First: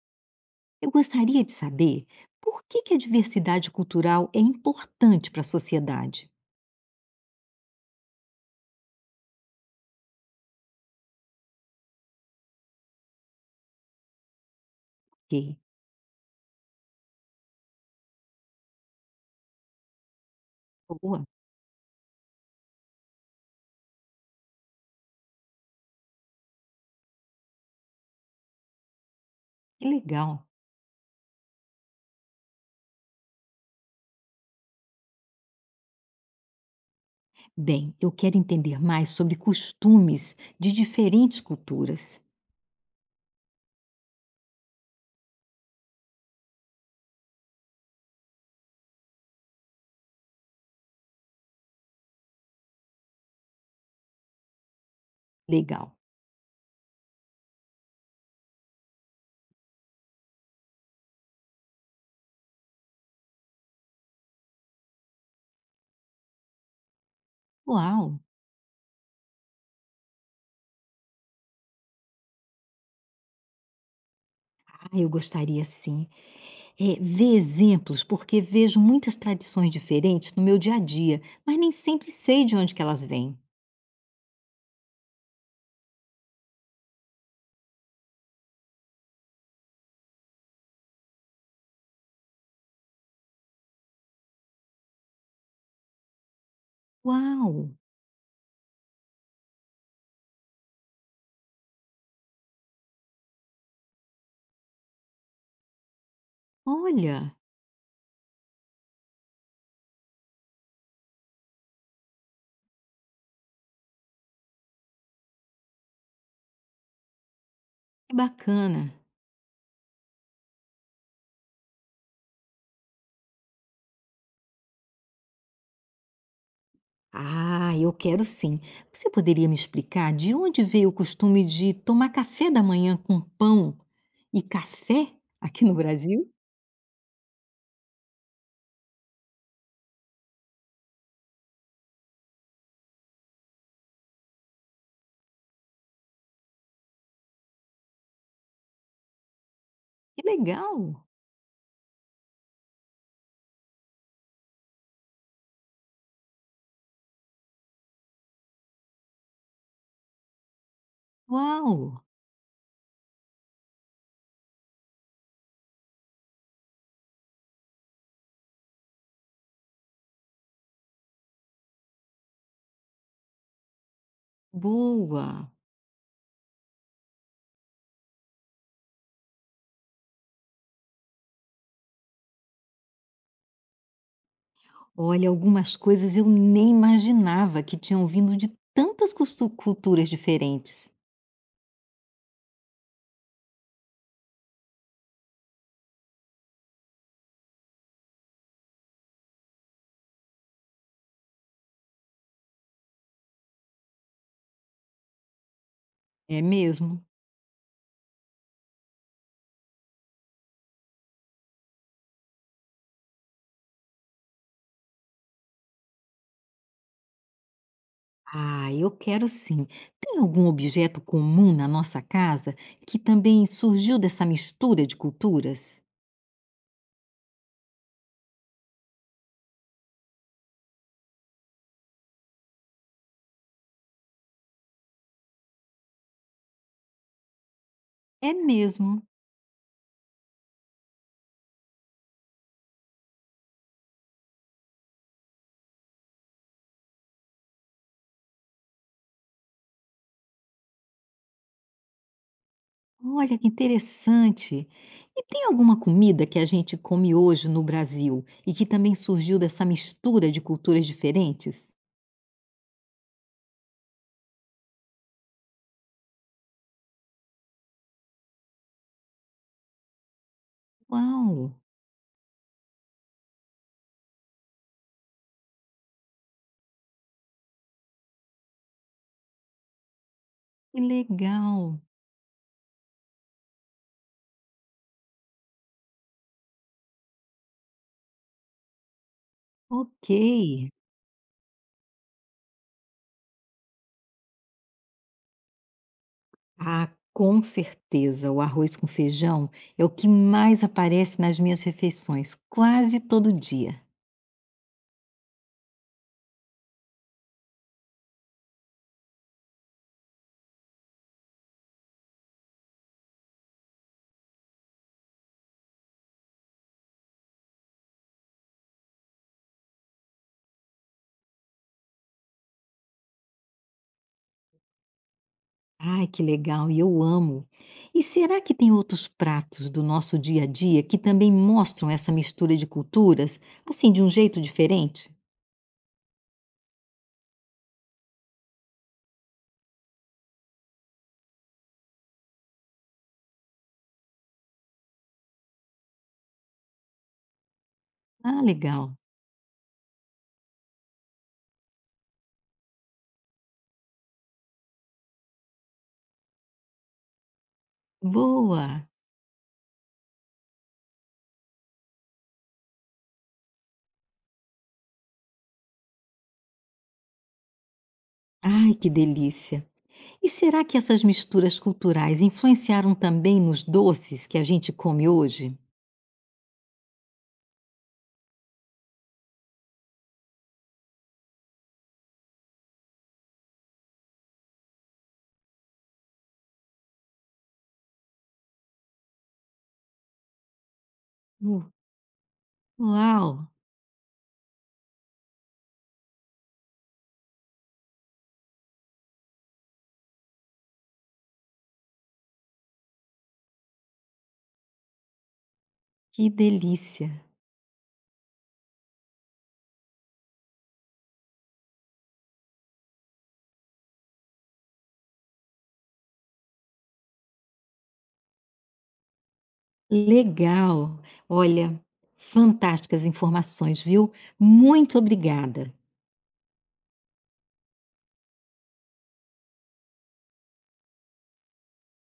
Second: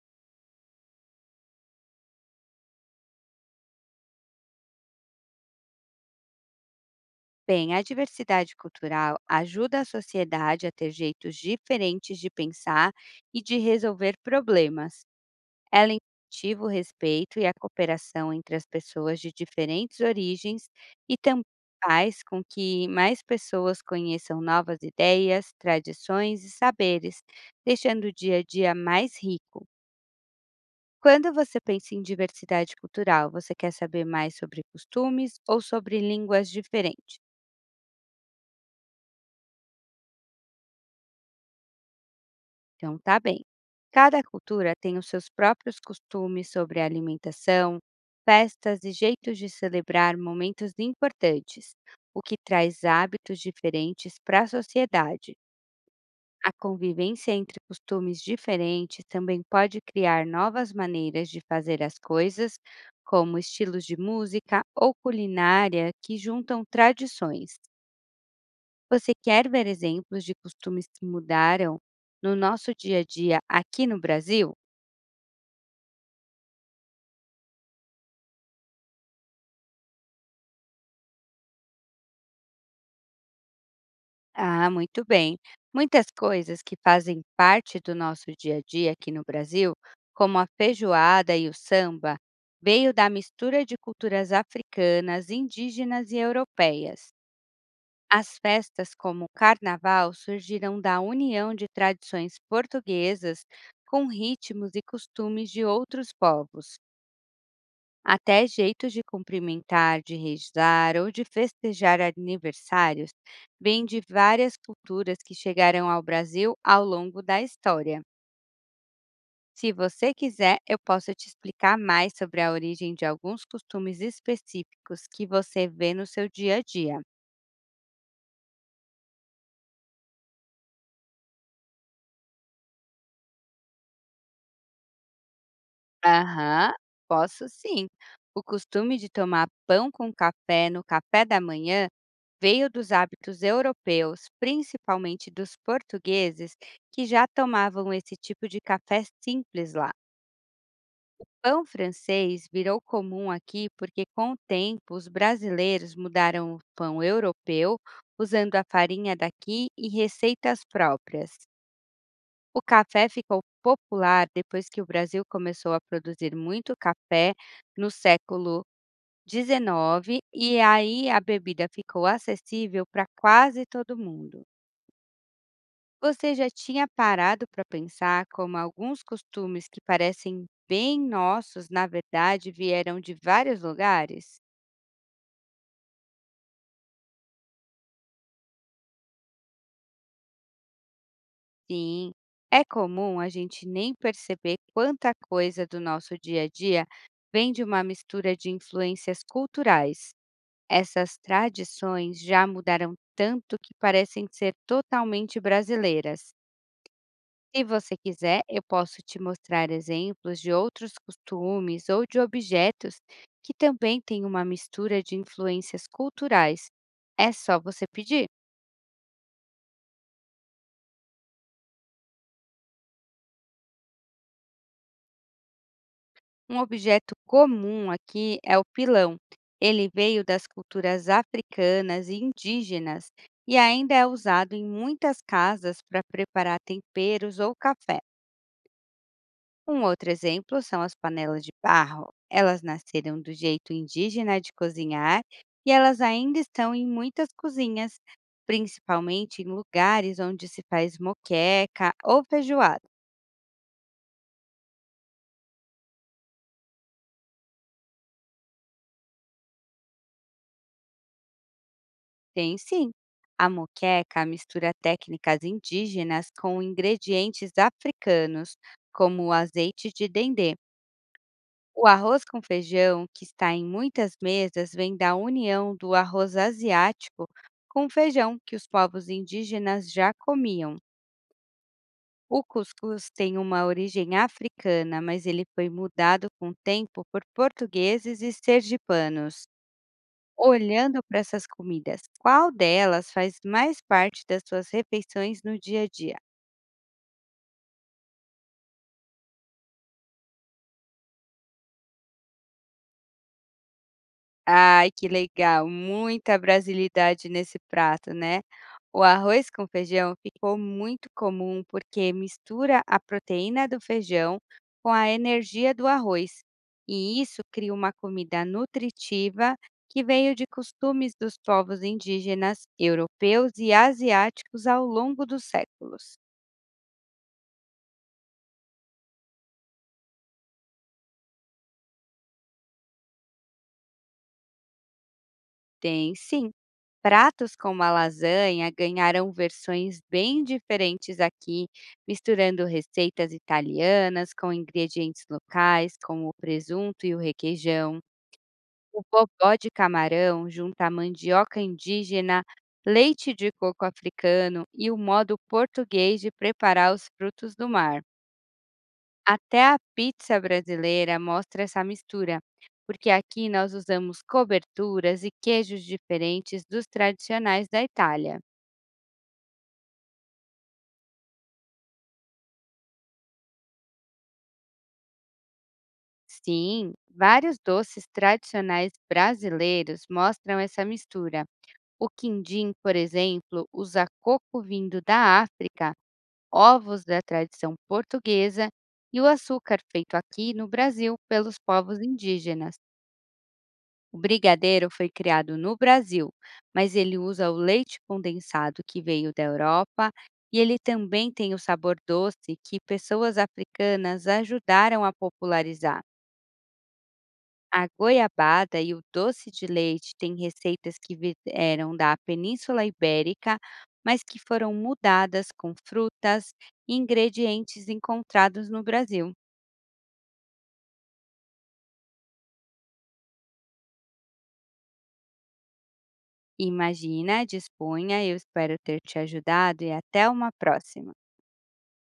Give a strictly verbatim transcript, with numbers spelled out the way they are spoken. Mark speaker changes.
Speaker 1: Eu gostaria de saber por que que a diversidade cultural é importante para a sociedade.
Speaker 2: Bem, a diversidade cultural ajuda a sociedade a ter jeitos diferentes de pensar e de resolver problemas.
Speaker 1: Ok,
Speaker 2: Ela incentiva o respeito e a cooperação entre as pessoas de diferentes origens e
Speaker 1: boa,
Speaker 2: também faz com que mais pessoas conheçam novas ideias, tradições e saberes, deixando o dia a dia mais rico.
Speaker 1: que legal.
Speaker 2: Quando você pensa em diversidade cultural, você quer saber mais sobre costumes ou sobre línguas diferentes?
Speaker 1: Bem, eu quero entender mais sobre costumes de diferentes culturas.
Speaker 2: Então, tá bem. Cada cultura tem os seus próprios costumes sobre alimentação, festas e jeitos de celebrar momentos importantes, o que traz hábitos diferentes para a sociedade.
Speaker 1: Legal.
Speaker 2: A convivência entre costumes diferentes também pode criar novas maneiras de fazer as coisas, como estilos de música ou culinária que juntam tradições.
Speaker 1: Uau!
Speaker 2: Você quer ver exemplos de costumes que mudaram no nosso dia a dia aqui no Brasil?
Speaker 1: Ah, eu gostaria sim. É, ver exemplos, porque vejo muitas tradições diferentes no meu dia a dia, mas nem sempre sei de onde que elas vêm.
Speaker 2: Ah, muito bem. Muitas coisas que fazem parte do nosso dia a dia aqui no Brasil, como a feijoada e o samba, veio da mistura de culturas africanas, indígenas e europeias.
Speaker 1: Uau!
Speaker 2: As festas como o carnaval surgiram da união de tradições portuguesas com ritmos e costumes de outros povos.
Speaker 1: Olha,
Speaker 2: Até jeitos de cumprimentar, de rezar ou de festejar aniversários vêm de várias culturas que chegaram ao Brasil ao longo da história.
Speaker 1: que bacana!
Speaker 2: Se você quiser, eu posso te explicar mais sobre a origem de alguns costumes específicos que você vê no seu dia a dia.
Speaker 1: Ah, eu quero sim. Você poderia me explicar de onde veio o costume de tomar café da manhã com pão e café aqui no Brasil?
Speaker 2: Aham, posso sim. O costume de tomar pão com café no café da manhã veio dos hábitos europeus, principalmente dos portugueses, que já tomavam esse tipo de café simples lá.
Speaker 1: Que legal!
Speaker 2: Pão francês virou comum aqui porque, com o tempo, os brasileiros mudaram o pão europeu, usando a farinha daqui e receitas próprias.
Speaker 1: Uau!
Speaker 2: O café ficou popular depois que o Brasil começou a produzir muito café no século dezenove e aí a bebida ficou acessível para quase todo mundo.
Speaker 1: Boa!
Speaker 2: Você já tinha parado para pensar como alguns costumes que parecem bem nossos, na verdade, vieram de vários lugares?
Speaker 1: Olha, algumas coisas eu nem imaginava que tinham vindo de tantas costu- culturas diferentes.
Speaker 2: Sim, é comum a gente nem perceber quanta coisa do nosso dia a dia vem de uma mistura de influências culturais. Essas tradições já mudaram tanto que parecem ser totalmente brasileiras.
Speaker 1: É mesmo?
Speaker 2: Se você quiser, eu posso te mostrar exemplos de outros costumes ou de objetos que também têm uma mistura de influências culturais. É só você pedir.
Speaker 1: Ah, eu quero sim. Tem algum objeto comum na nossa casa que também surgiu dessa mistura de culturas?
Speaker 2: Um objeto comum aqui é o pilão. Ele veio das culturas africanas e indígenas e ainda é usado em muitas casas para preparar temperos ou café.
Speaker 1: É mesmo.
Speaker 2: Um outro exemplo são as panelas de barro. Elas nasceram do jeito indígena de cozinhar e elas ainda estão em muitas cozinhas, principalmente em lugares onde se faz moqueca ou feijoada.
Speaker 1: Olha que interessante. E tem alguma comida que a gente come hoje no Brasil e que também surgiu dessa mistura de culturas diferentes?
Speaker 2: Tem sim. A moqueca mistura técnicas indígenas com ingredientes africanos, como o azeite de dendê.
Speaker 1: Uau,
Speaker 2: O arroz com feijão, que está em muitas mesas, vem da união do arroz asiático com o feijão que os povos indígenas já comiam.
Speaker 1: que legal.
Speaker 2: O cuscuz tem uma origem africana, mas ele foi mudado com o tempo por portugueses e sergipanos.
Speaker 1: Ok.
Speaker 2: Olhando para essas comidas, qual delas faz mais parte das suas refeições no dia a dia?
Speaker 1: Ah, com certeza, o arroz com feijão é o que mais aparece nas minhas refeições, quase todo dia.
Speaker 2: Ai, que legal, muita brasilidade nesse prato, né. O arroz com feijão ficou muito comum, porque mistura a proteína do feijão com a energia do arroz, e isso cria uma comida nutritiva que veio de costumes dos povos indígenas, europeus e asiáticos ao longo dos
Speaker 1: Ai,
Speaker 2: séculos.
Speaker 1: que legal, e eu amo. E será que tem outros pratos do nosso dia a dia que também mostram essa mistura de culturas, assim, de um jeito diferente?
Speaker 2: Tem sim. Pratos como a lasanha ganharam versões bem diferentes aqui, misturando receitas italianas com ingredientes locais, como o presunto e o requeijão.
Speaker 1: Ah, legal.
Speaker 2: O bobó de camarão junta mandioca indígena, leite de coco africano e o modo português de preparar os frutos do mar.
Speaker 1: Boa!
Speaker 2: Até a pizza brasileira mostra essa mistura, porque aqui nós usamos coberturas e queijos diferentes dos tradicionais da Itália.
Speaker 1: Ai, que delícia! E será que essas misturas culturais influenciaram também nos doces que a gente come hoje?
Speaker 2: Sim, vários doces tradicionais brasileiros mostram essa mistura. O quindim, por exemplo, usa coco vindo da África, ovos da tradição portuguesa e o açúcar feito aqui no Brasil pelos
Speaker 1: Uh,
Speaker 2: povos indígenas.
Speaker 1: Uau,
Speaker 2: O brigadeiro foi criado no Brasil, mas ele usa o leite condensado que veio da Europa e ele também tem o sabor doce que pessoas africanas ajudaram a popularizar.
Speaker 1: que delícia!
Speaker 2: A goiabada e o doce de leite têm receitas que vieram da Península Ibérica, mas que foram mudadas com frutas e ingredientes encontrados no Brasil.
Speaker 1: Legal! Olha, fantásticas informações, viu? Muito obrigada.
Speaker 2: Imagina, disponha, eu espero ter te ajudado e até uma próxima.